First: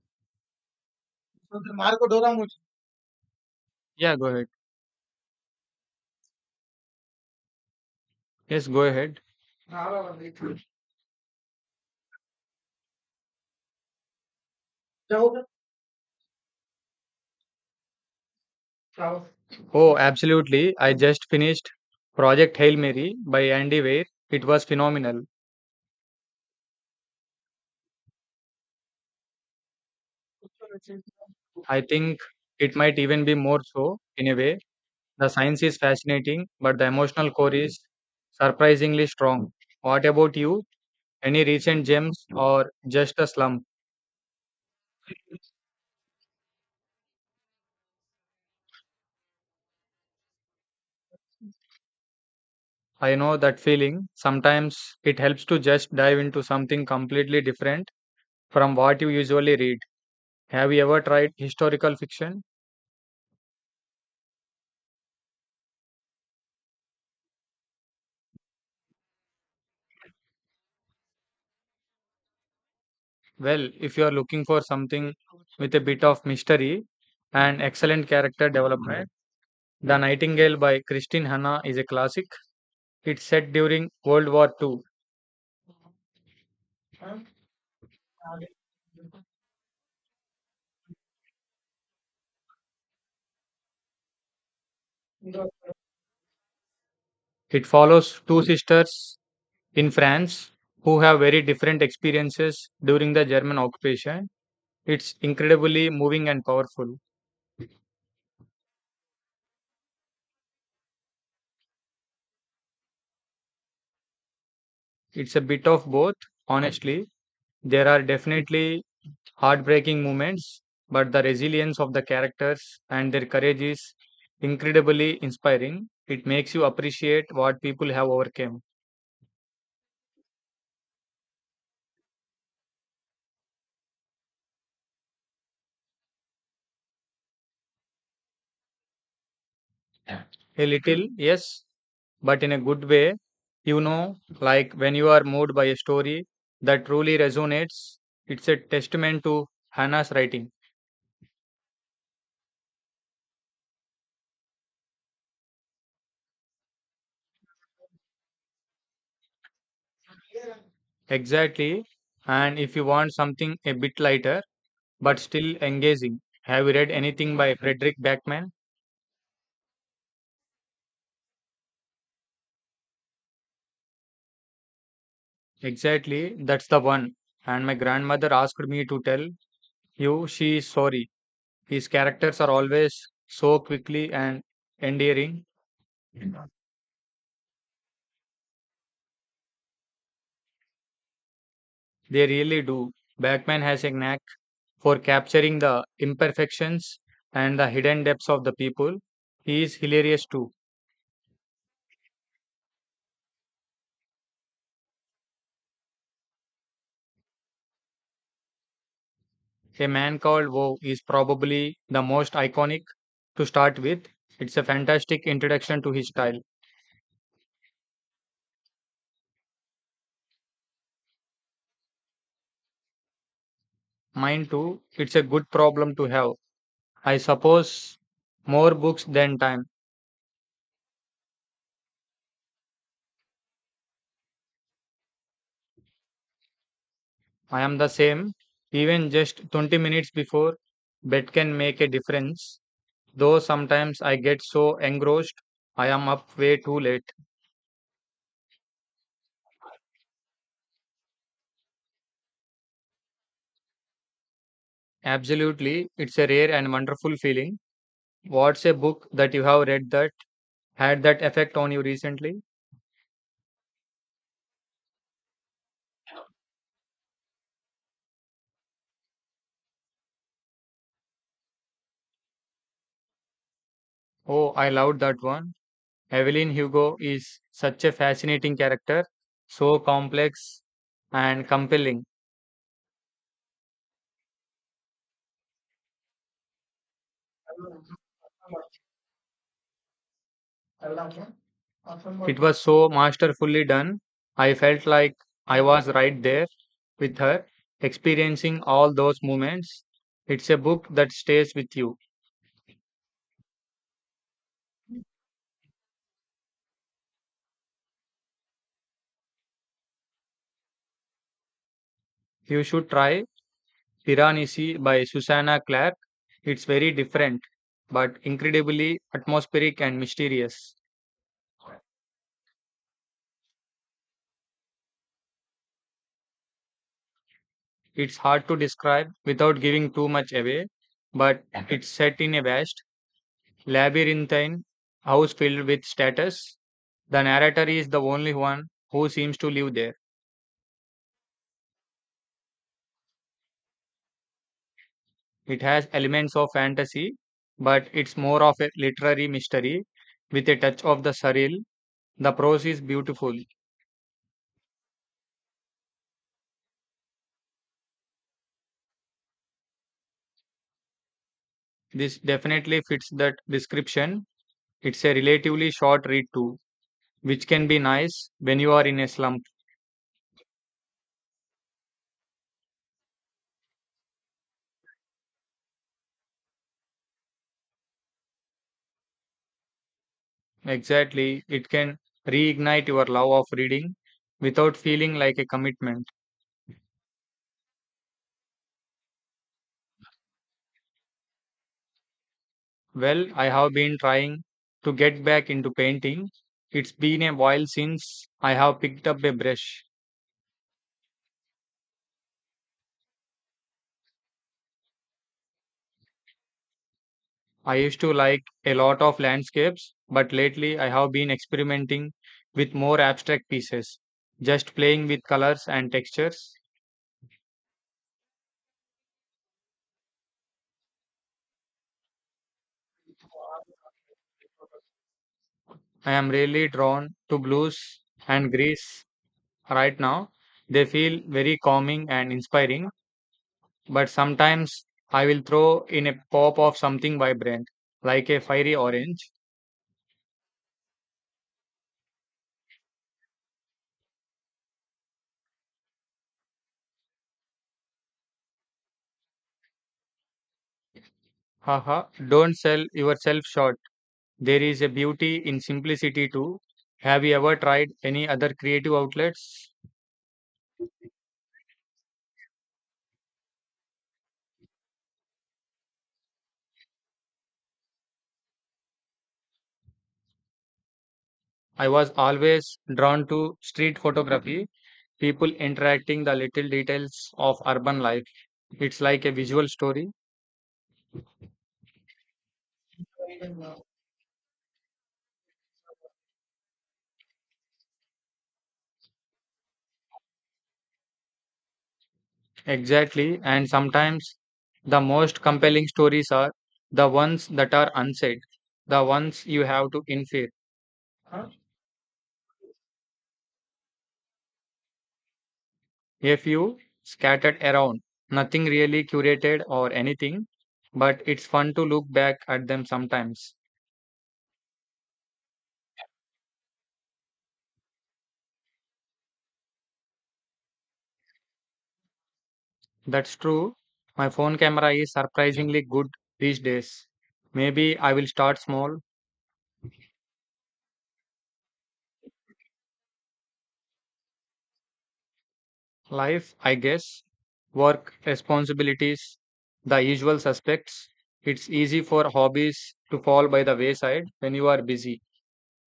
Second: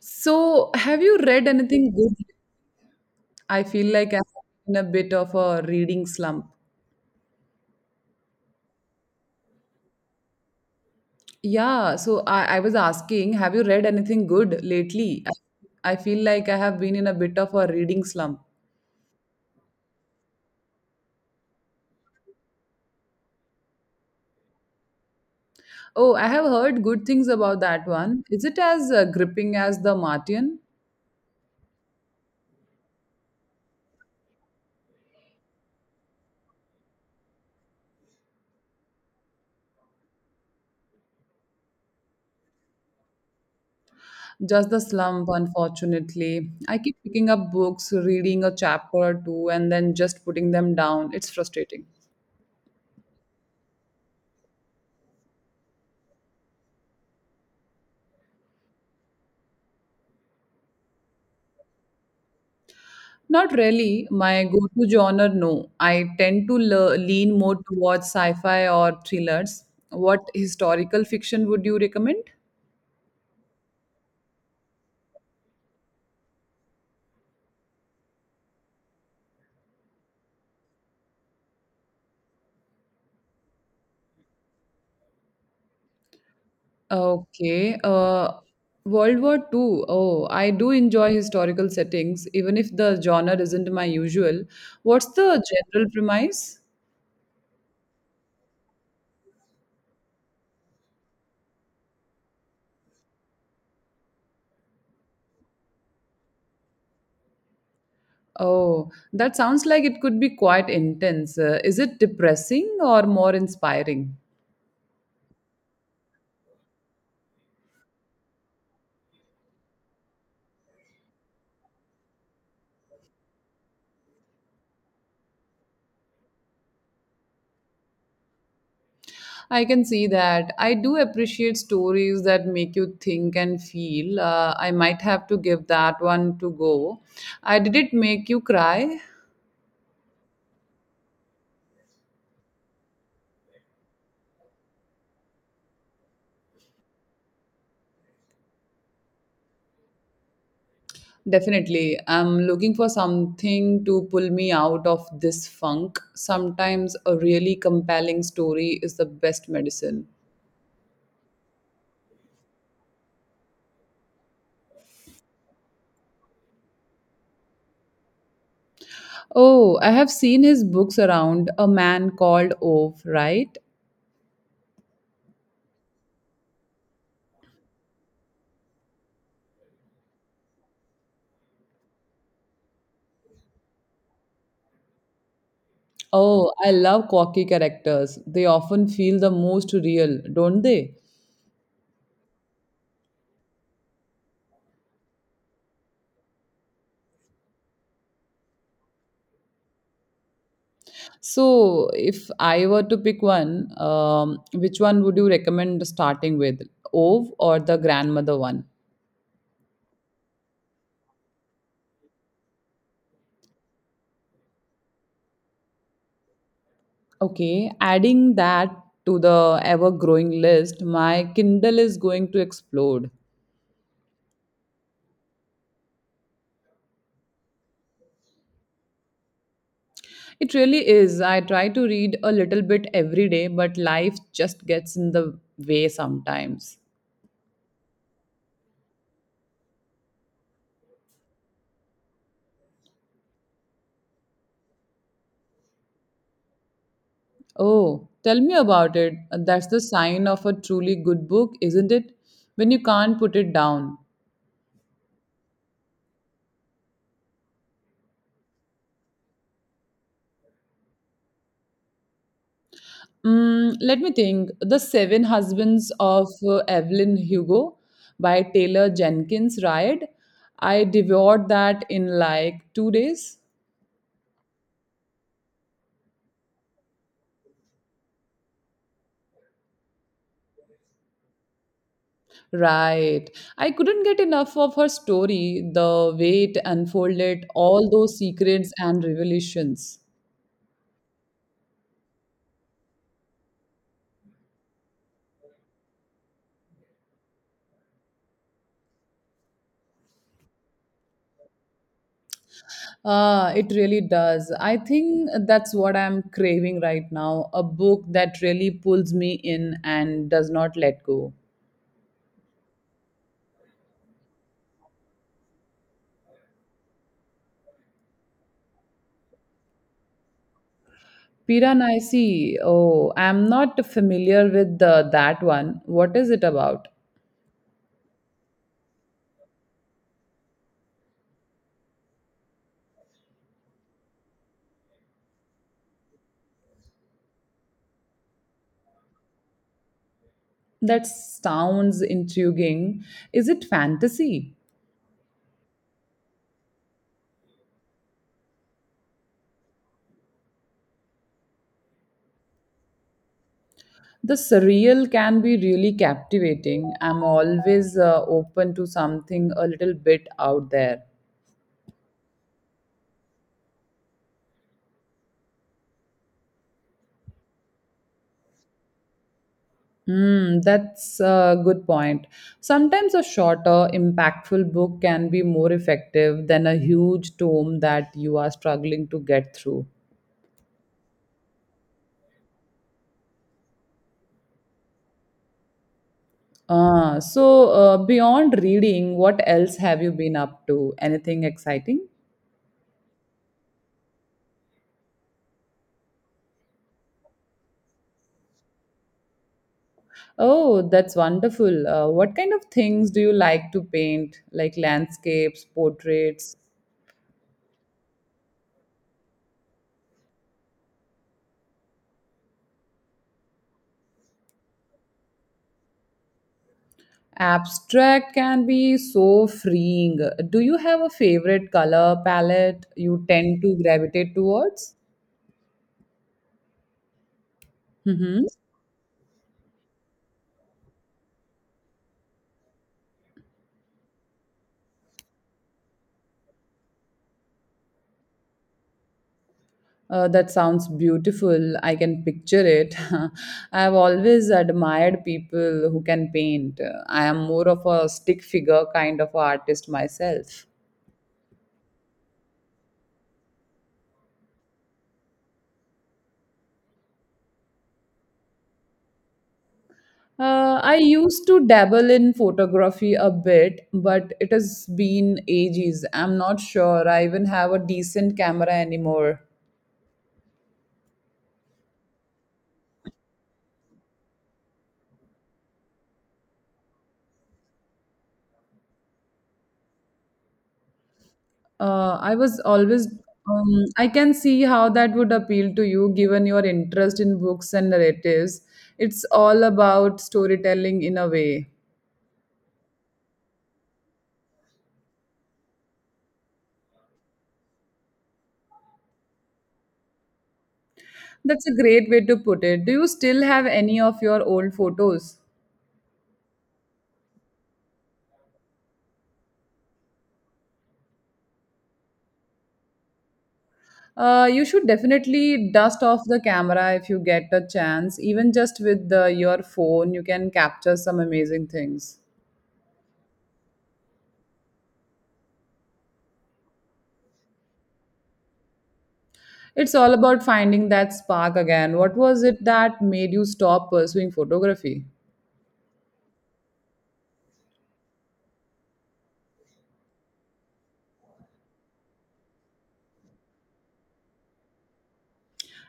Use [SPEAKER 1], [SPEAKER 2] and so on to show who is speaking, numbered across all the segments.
[SPEAKER 1] So, have you read
[SPEAKER 2] So the
[SPEAKER 1] anything
[SPEAKER 2] Marco
[SPEAKER 1] good?
[SPEAKER 2] Dora movie.
[SPEAKER 1] I feel like
[SPEAKER 2] Yeah,
[SPEAKER 1] I'm
[SPEAKER 2] go ahead.
[SPEAKER 1] in a bit of a reading slump.
[SPEAKER 2] Yes, go ahead.
[SPEAKER 1] Yeah, so I was asking, have you read anything good lately? I feel like I have been in a bit of a reading slump.
[SPEAKER 2] Oh, absolutely. I just finished Project Hail Mary by Andy Weir. It was phenomenal.
[SPEAKER 1] Oh, I have heard good things about that one. Is it as gripping as The Martian?
[SPEAKER 2] I think it might even be more so in a way. The science is fascinating, but the emotional core is surprisingly strong. What about you? Any recent gems or just a slump?
[SPEAKER 1] Just the slump, unfortunately. I keep picking up books, reading a chapter or two, and then just putting them down. It's frustrating.
[SPEAKER 2] I know that feeling. Sometimes it helps to just dive into something completely different from what you usually read. Have you ever tried historical fiction?
[SPEAKER 1] Not really. My go-to genre, no. I tend to lean more towards sci-fi or thrillers. What historical fiction would you recommend?
[SPEAKER 2] Well, if you are looking for something with a bit of mystery and excellent character development, The Nightingale by Christine Hanna is a classic. It's set during World War II.
[SPEAKER 1] Okay. World War II. Oh, I do enjoy historical settings, even if the genre isn't my usual. What's the general premise?
[SPEAKER 2] It follows two sisters in France who have very different experiences during the German occupation. It's incredibly moving and powerful.
[SPEAKER 1] Oh, that sounds like it could be quite intense. Is it depressing or more inspiring?
[SPEAKER 2] It's a bit of both, honestly. There are definitely heartbreaking moments, but the resilience of the characters and their courage is incredibly inspiring. It makes you appreciate what people have overcome.
[SPEAKER 1] I can see that. I do appreciate stories that make you think and feel. I might have to give that one to go. I did it make you cry?
[SPEAKER 2] A little, yes, but in a good way. You know, like when you are moved by a story that truly resonates, it's a testament to Hannah's writing.
[SPEAKER 1] Definitely. I'm looking for something to pull me out of this funk. Sometimes a really compelling story is the best medicine.
[SPEAKER 2] Exactly. And if you want something a bit lighter but still engaging, have you read anything by Frederick Backman?
[SPEAKER 1] Oh, I have seen his books around A Man Called Ove, right?
[SPEAKER 2] Exactly, that's the one. And my grandmother asked me to tell you she is sorry. His characters are always so quickly and endearing.
[SPEAKER 1] Oh, I love quirky characters. They often feel the most real, don't they?
[SPEAKER 2] They really do. Batman has a knack for capturing the imperfections and the hidden depths of the people. He is hilarious too.
[SPEAKER 1] So, if I were to pick one, which one would you recommend starting with, Ove or the grandmother one?
[SPEAKER 2] A man called Woe is probably the most iconic to start with. It's a fantastic introduction to his style.
[SPEAKER 1] Okay, adding that to the ever growing list, my Kindle is going to explode.
[SPEAKER 2] Mine too. It's a good problem to have. I suppose more books than time.
[SPEAKER 1] It really is. I try to read a little bit every day, but life just gets in the way sometimes.
[SPEAKER 2] I am the same. Even just 20 minutes before bed can make a difference. Though sometimes I get so engrossed, I am up way too late.
[SPEAKER 1] Oh, tell me about it. That's the sign of a truly good book, isn't it? When you can't put it down.
[SPEAKER 2] Absolutely, it's a rare and wonderful feeling. What's a book that you have read that had that effect on you recently?
[SPEAKER 1] Mm, let me think. The Seven Husbands of Evelyn Hugo by Taylor Jenkins Reid. I devoured that in like 2 days.
[SPEAKER 2] Oh, I loved that one. Evelyn Hugo is such a fascinating character, so complex and compelling.
[SPEAKER 1] Right. I couldn't get enough of her story, the way it unfolded, all those secrets and revelations.
[SPEAKER 2] It was so masterfully done. I felt like I was right there with her, experiencing all those moments. It's a book that stays with you.
[SPEAKER 1] Ah, it really does. I think that's what I'm craving right now a book that really pulls me in and does not let go.
[SPEAKER 2] You should try Piranesi by Susanna Clark. It's very different, but incredibly atmospheric and mysterious.
[SPEAKER 1] Piranesi. Oh, I'm not familiar with that one. What is it about?
[SPEAKER 2] It's hard to describe without giving too much away, but it's set in a vast, labyrinthine house filled with status. The narrator is the only one who seems to live there.
[SPEAKER 1] That sounds intriguing. Is it fantasy?
[SPEAKER 2] It has elements of fantasy, but it's more of a literary mystery with a touch of the surreal. The prose is beautiful.
[SPEAKER 1] The surreal can be really captivating. I'm always open to something a little bit out there.
[SPEAKER 2] This definitely fits that description. It's a relatively short read too, which can be nice when you are in a slump.
[SPEAKER 1] Hmm, that's a good point. Sometimes a shorter, impactful book can be more effective than a huge tome that you are struggling to get through.
[SPEAKER 2] Exactly, it can reignite your love of reading without feeling like a commitment.
[SPEAKER 1] So, beyond reading, what else have you been up to? Anything exciting?
[SPEAKER 2] Well, I have been trying to get back into painting. It's been a while since I have picked up a brush.
[SPEAKER 1] Oh, that's wonderful. What kind of things do you like to paint? Like landscapes, portraits?
[SPEAKER 2] I used to like a lot of landscapes, but lately I have been experimenting with more abstract pieces, just playing with colors and textures.
[SPEAKER 1] Abstract can be so freeing. Do you have a favorite color palette you tend to gravitate towards?
[SPEAKER 2] I am really drawn to blues
[SPEAKER 1] Mm-hmm.
[SPEAKER 2] and greens right now. They feel very calming and inspiring, but sometimes I will throw in a pop of something vibrant, like a fiery orange.
[SPEAKER 1] That sounds beautiful. I can picture it. I've always admired people who can paint. I am more of a stick figure kind of artist myself.
[SPEAKER 2] Haha, don't sell yourself short. There is a beauty in simplicity too. Have you ever tried any other creative outlets?
[SPEAKER 1] I used to dabble in photography a bit, but it has been ages. I'm not sure I even have a decent camera anymore.
[SPEAKER 2] I was always drawn to street photography, people interacting the little details of urban life. It's like a visual story.
[SPEAKER 1] Uh, I was always, I can see how that would appeal to you given your interest in books and narratives. It's all about storytelling in a way.
[SPEAKER 2] Exactly. And sometimes the most compelling stories are the ones that are unsaid, the ones you have to infer.
[SPEAKER 1] That's a great way to put it. Do you still have any of your old photos?
[SPEAKER 2] A few scattered around, nothing really curated or anything, but it's fun to look back at them sometimes.
[SPEAKER 1] You should definitely dust off the camera if you get a chance. Even just with your phone, you can capture some amazing things.
[SPEAKER 2] That's true. My phone camera is surprisingly good these days. Maybe I will start small.
[SPEAKER 1] It's all about finding that spark again. What was it that made you stop pursuing photography?
[SPEAKER 2] Life, I guess. Work, responsibilities, the usual suspects. It's easy for hobbies to fall by the wayside when you are busy.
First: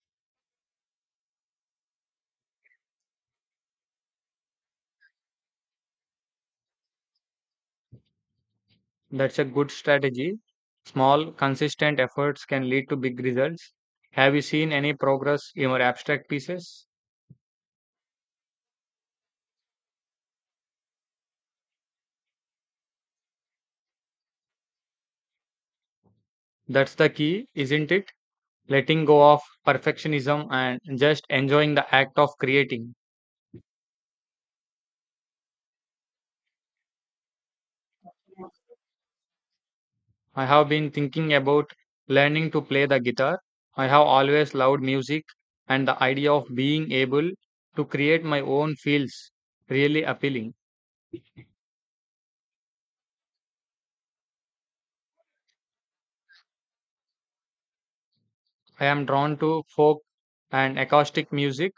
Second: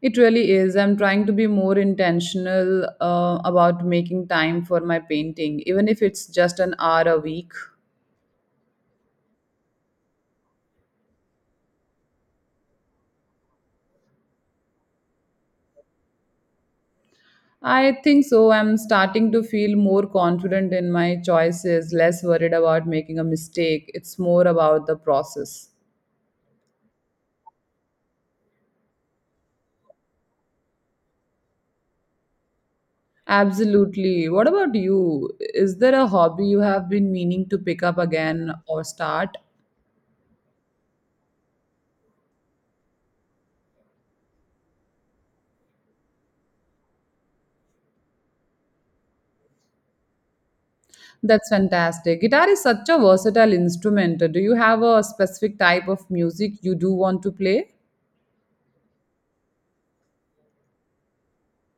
[SPEAKER 1] It really is. I'm trying to be more intentional about making time for my painting, even if it's just an hour a week.
[SPEAKER 2] That's a good strategy. Small, consistent efforts can lead to big results. Have you seen any progress in your abstract pieces?
[SPEAKER 1] I think so. I'm starting to feel more confident in my choices, less worried about making a mistake. It's more about the process.
[SPEAKER 2] That's the key, isn't it? Letting go of perfectionism and just enjoying the act of creating.
[SPEAKER 1] Absolutely. What about you? Is there a hobby you have been meaning to pick up again or start?
[SPEAKER 2] I have been thinking about learning to play the guitar. I have always loved music, and the idea of being able to create my own feels really appealing.
[SPEAKER 1] That's fantastic. Guitar is such a versatile instrument. Do you have a specific type of music you do want to play?
[SPEAKER 2] I am drawn to folk and acoustic music.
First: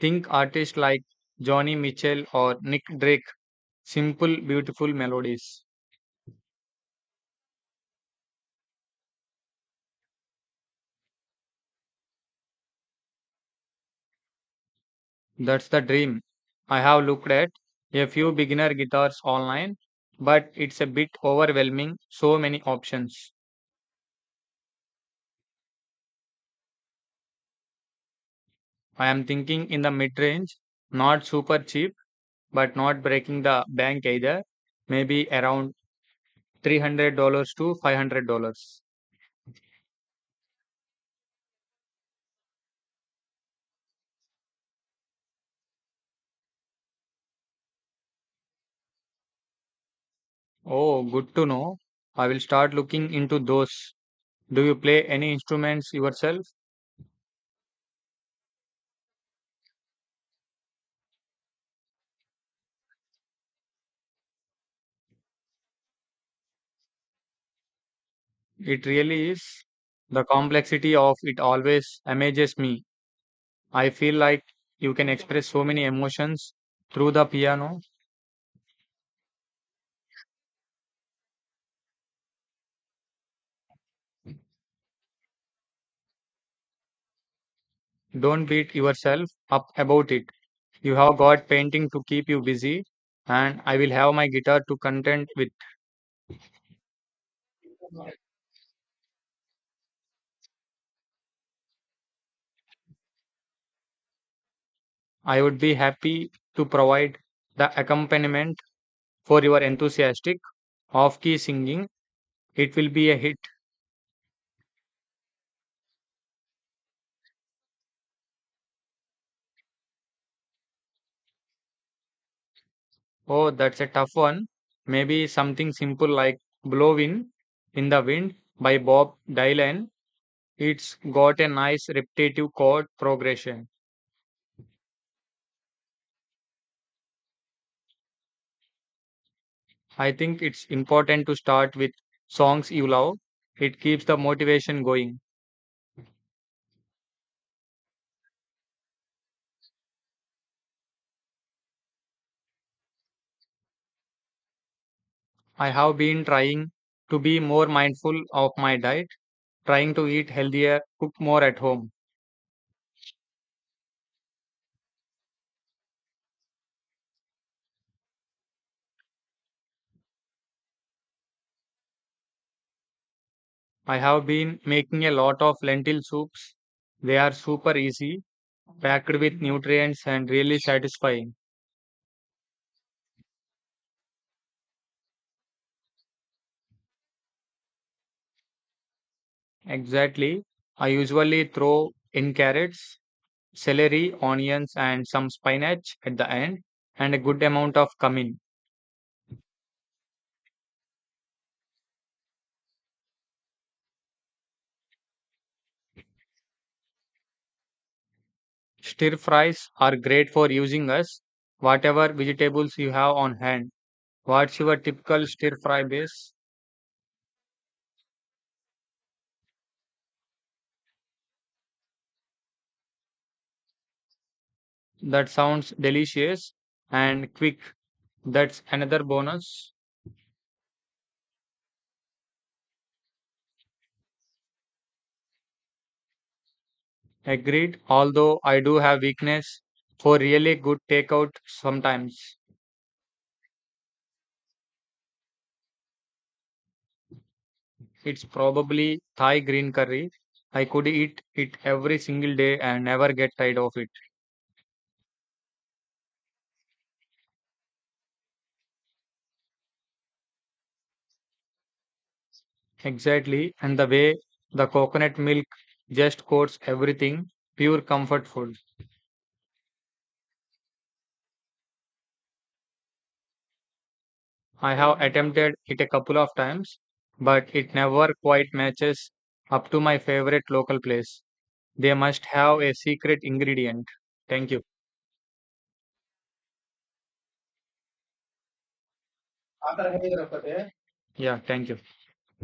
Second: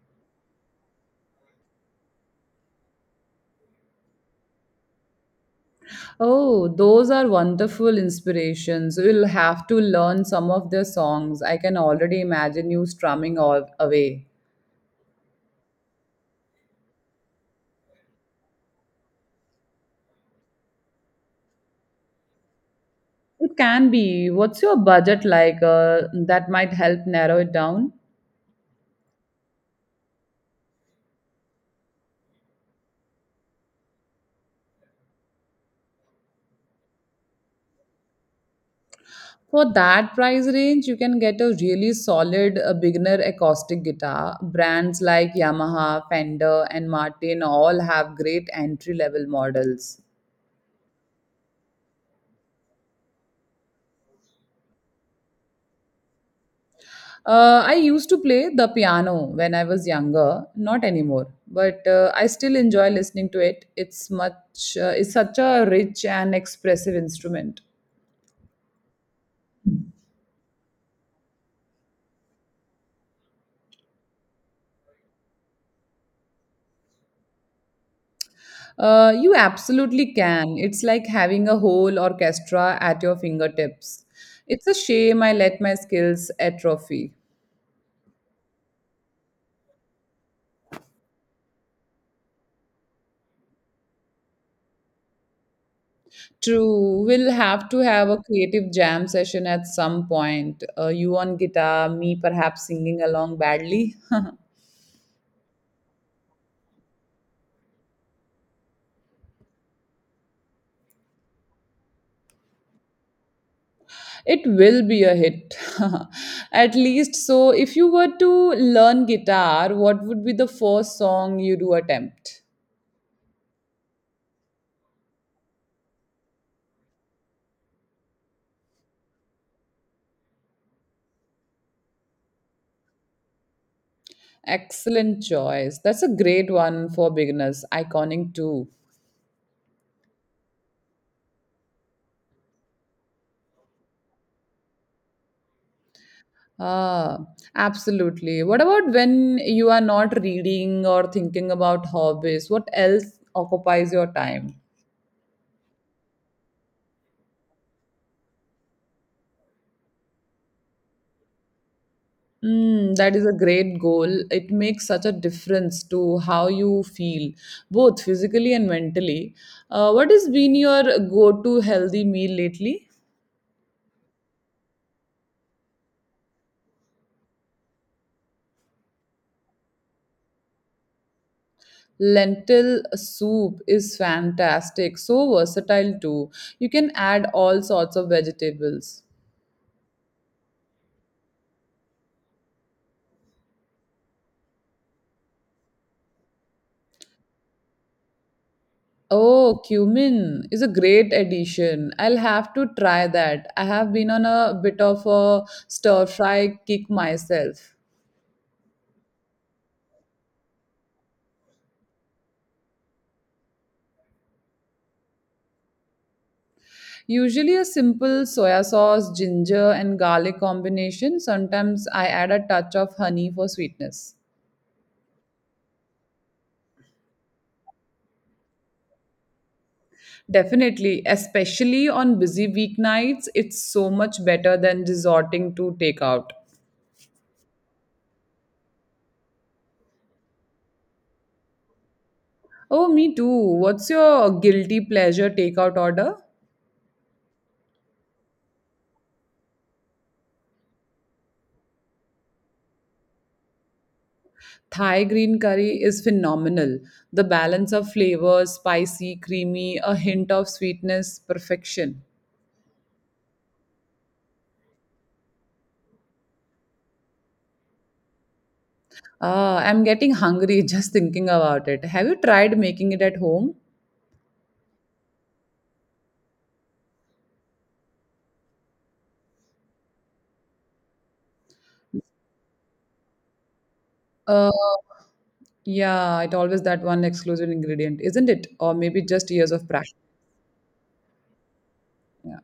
[SPEAKER 2] Think artists like Johnny Mitchell or Nick Drake, simple, beautiful melodies.
[SPEAKER 1] Oh, those are wonderful inspirations. You'll have to learn some of their songs. I can already imagine you strumming all away.
[SPEAKER 2] That's the dream. I have looked at a few beginner guitars online, but it's a bit overwhelming, so many options.
[SPEAKER 1] It can be. What's your budget like? That might help narrow it down.
[SPEAKER 2] I am thinking in the mid range, not super cheap, but not breaking the bank either. Maybe around $300 to $500.
[SPEAKER 1] For that price range, you can get a really solid beginner acoustic guitar. Brands like Yamaha, Fender, and Martin all have great entry level models.
[SPEAKER 2] Oh, good to know. I will start looking into those. Do you play any instruments yourself?
[SPEAKER 1] I used to play the piano when I was younger, not anymore, but I still enjoy listening to it. It's such a rich and expressive instrument.
[SPEAKER 2] It really is. The complexity of it always amazes me. I feel like you can express so many emotions through the piano.
[SPEAKER 1] You absolutely can. It's like having a whole orchestra at your fingertips. It's a shame I let my skills atrophy.
[SPEAKER 2] Don't beat yourself up about it. You have got painting to keep you busy, and I will have my guitar to content with.
[SPEAKER 1] True, we'll have to have a creative jam session at some point. You on guitar, me perhaps singing along badly.
[SPEAKER 2] I would be happy to provide the accompaniment for your enthusiastic off key singing. It will be a hit.
[SPEAKER 1] It will be a hit. At least so if you were to learn guitar, what would be the first song you do attempt?
[SPEAKER 2] Oh, that's a tough one. Maybe something simple like "Blowin' in the Wind" by Bob Dylan. It's got a nice repetitive chord progression.
[SPEAKER 1] Excellent choice. That's a great one for beginners. Iconic too.
[SPEAKER 2] I think it's important to start with songs you love. It keeps the motivation going.
[SPEAKER 1] Ah, absolutely. What about when you are not reading or thinking about hobbies? What else occupies your time?
[SPEAKER 2] I have been trying to be more mindful of my diet, trying to eat healthier, cook more at home.
[SPEAKER 1] Mm, that is a great goal. It makes such a difference to how you feel, both physically and mentally. What has been your go to healthy meal lately?
[SPEAKER 2] I have been making a lot of lentil soups. They are super easy, packed with nutrients, and really satisfying.
[SPEAKER 1] Lentil soup is fantastic, so versatile too. You can add all sorts of vegetables.
[SPEAKER 2] Exactly. I usually throw in carrots, celery, onions, and some spinach at the end, and a good amount of cumin.
[SPEAKER 1] Oh, cumin is a great addition. I'll have to try that. I have been on a bit of a stir fry kick myself.
[SPEAKER 2] Stir fries are great for using us, whatever vegetables you have on hand. What's your typical stir fry base?
[SPEAKER 1] Usually a simple soya sauce, ginger, and garlic combination. Sometimes I add a touch of honey for sweetness.
[SPEAKER 2] That sounds delicious and quick. That's another bonus.
[SPEAKER 1] Definitely, especially on busy weeknights, it's so much better than resorting to takeout.
[SPEAKER 2] Agreed. Although I do have weakness for really good takeout sometimes.
[SPEAKER 1] Oh, me too. What's your guilty pleasure takeout order?
[SPEAKER 2] It's probably Thai green curry. I could eat it every single day and never get tired of it.
[SPEAKER 1] Thai green curry is phenomenal. The balance of flavors, spicy, creamy, a hint of sweetness, perfection.
[SPEAKER 2] Exactly. And the way the coconut milk just coats everything, pure comfort food.
[SPEAKER 1] Ah, I'm getting hungry just thinking about it. Have you tried making it at home?
[SPEAKER 2] I have attempted it a couple of times, but it never quite matches up to my favorite local place. They must have a secret ingredient.
[SPEAKER 1] Uh,
[SPEAKER 2] Thank you.
[SPEAKER 1] yeah, it always that one exclusive ingredient, isn't it? Or maybe just years of practice.
[SPEAKER 2] Yeah, thank you.
[SPEAKER 1] Yeah.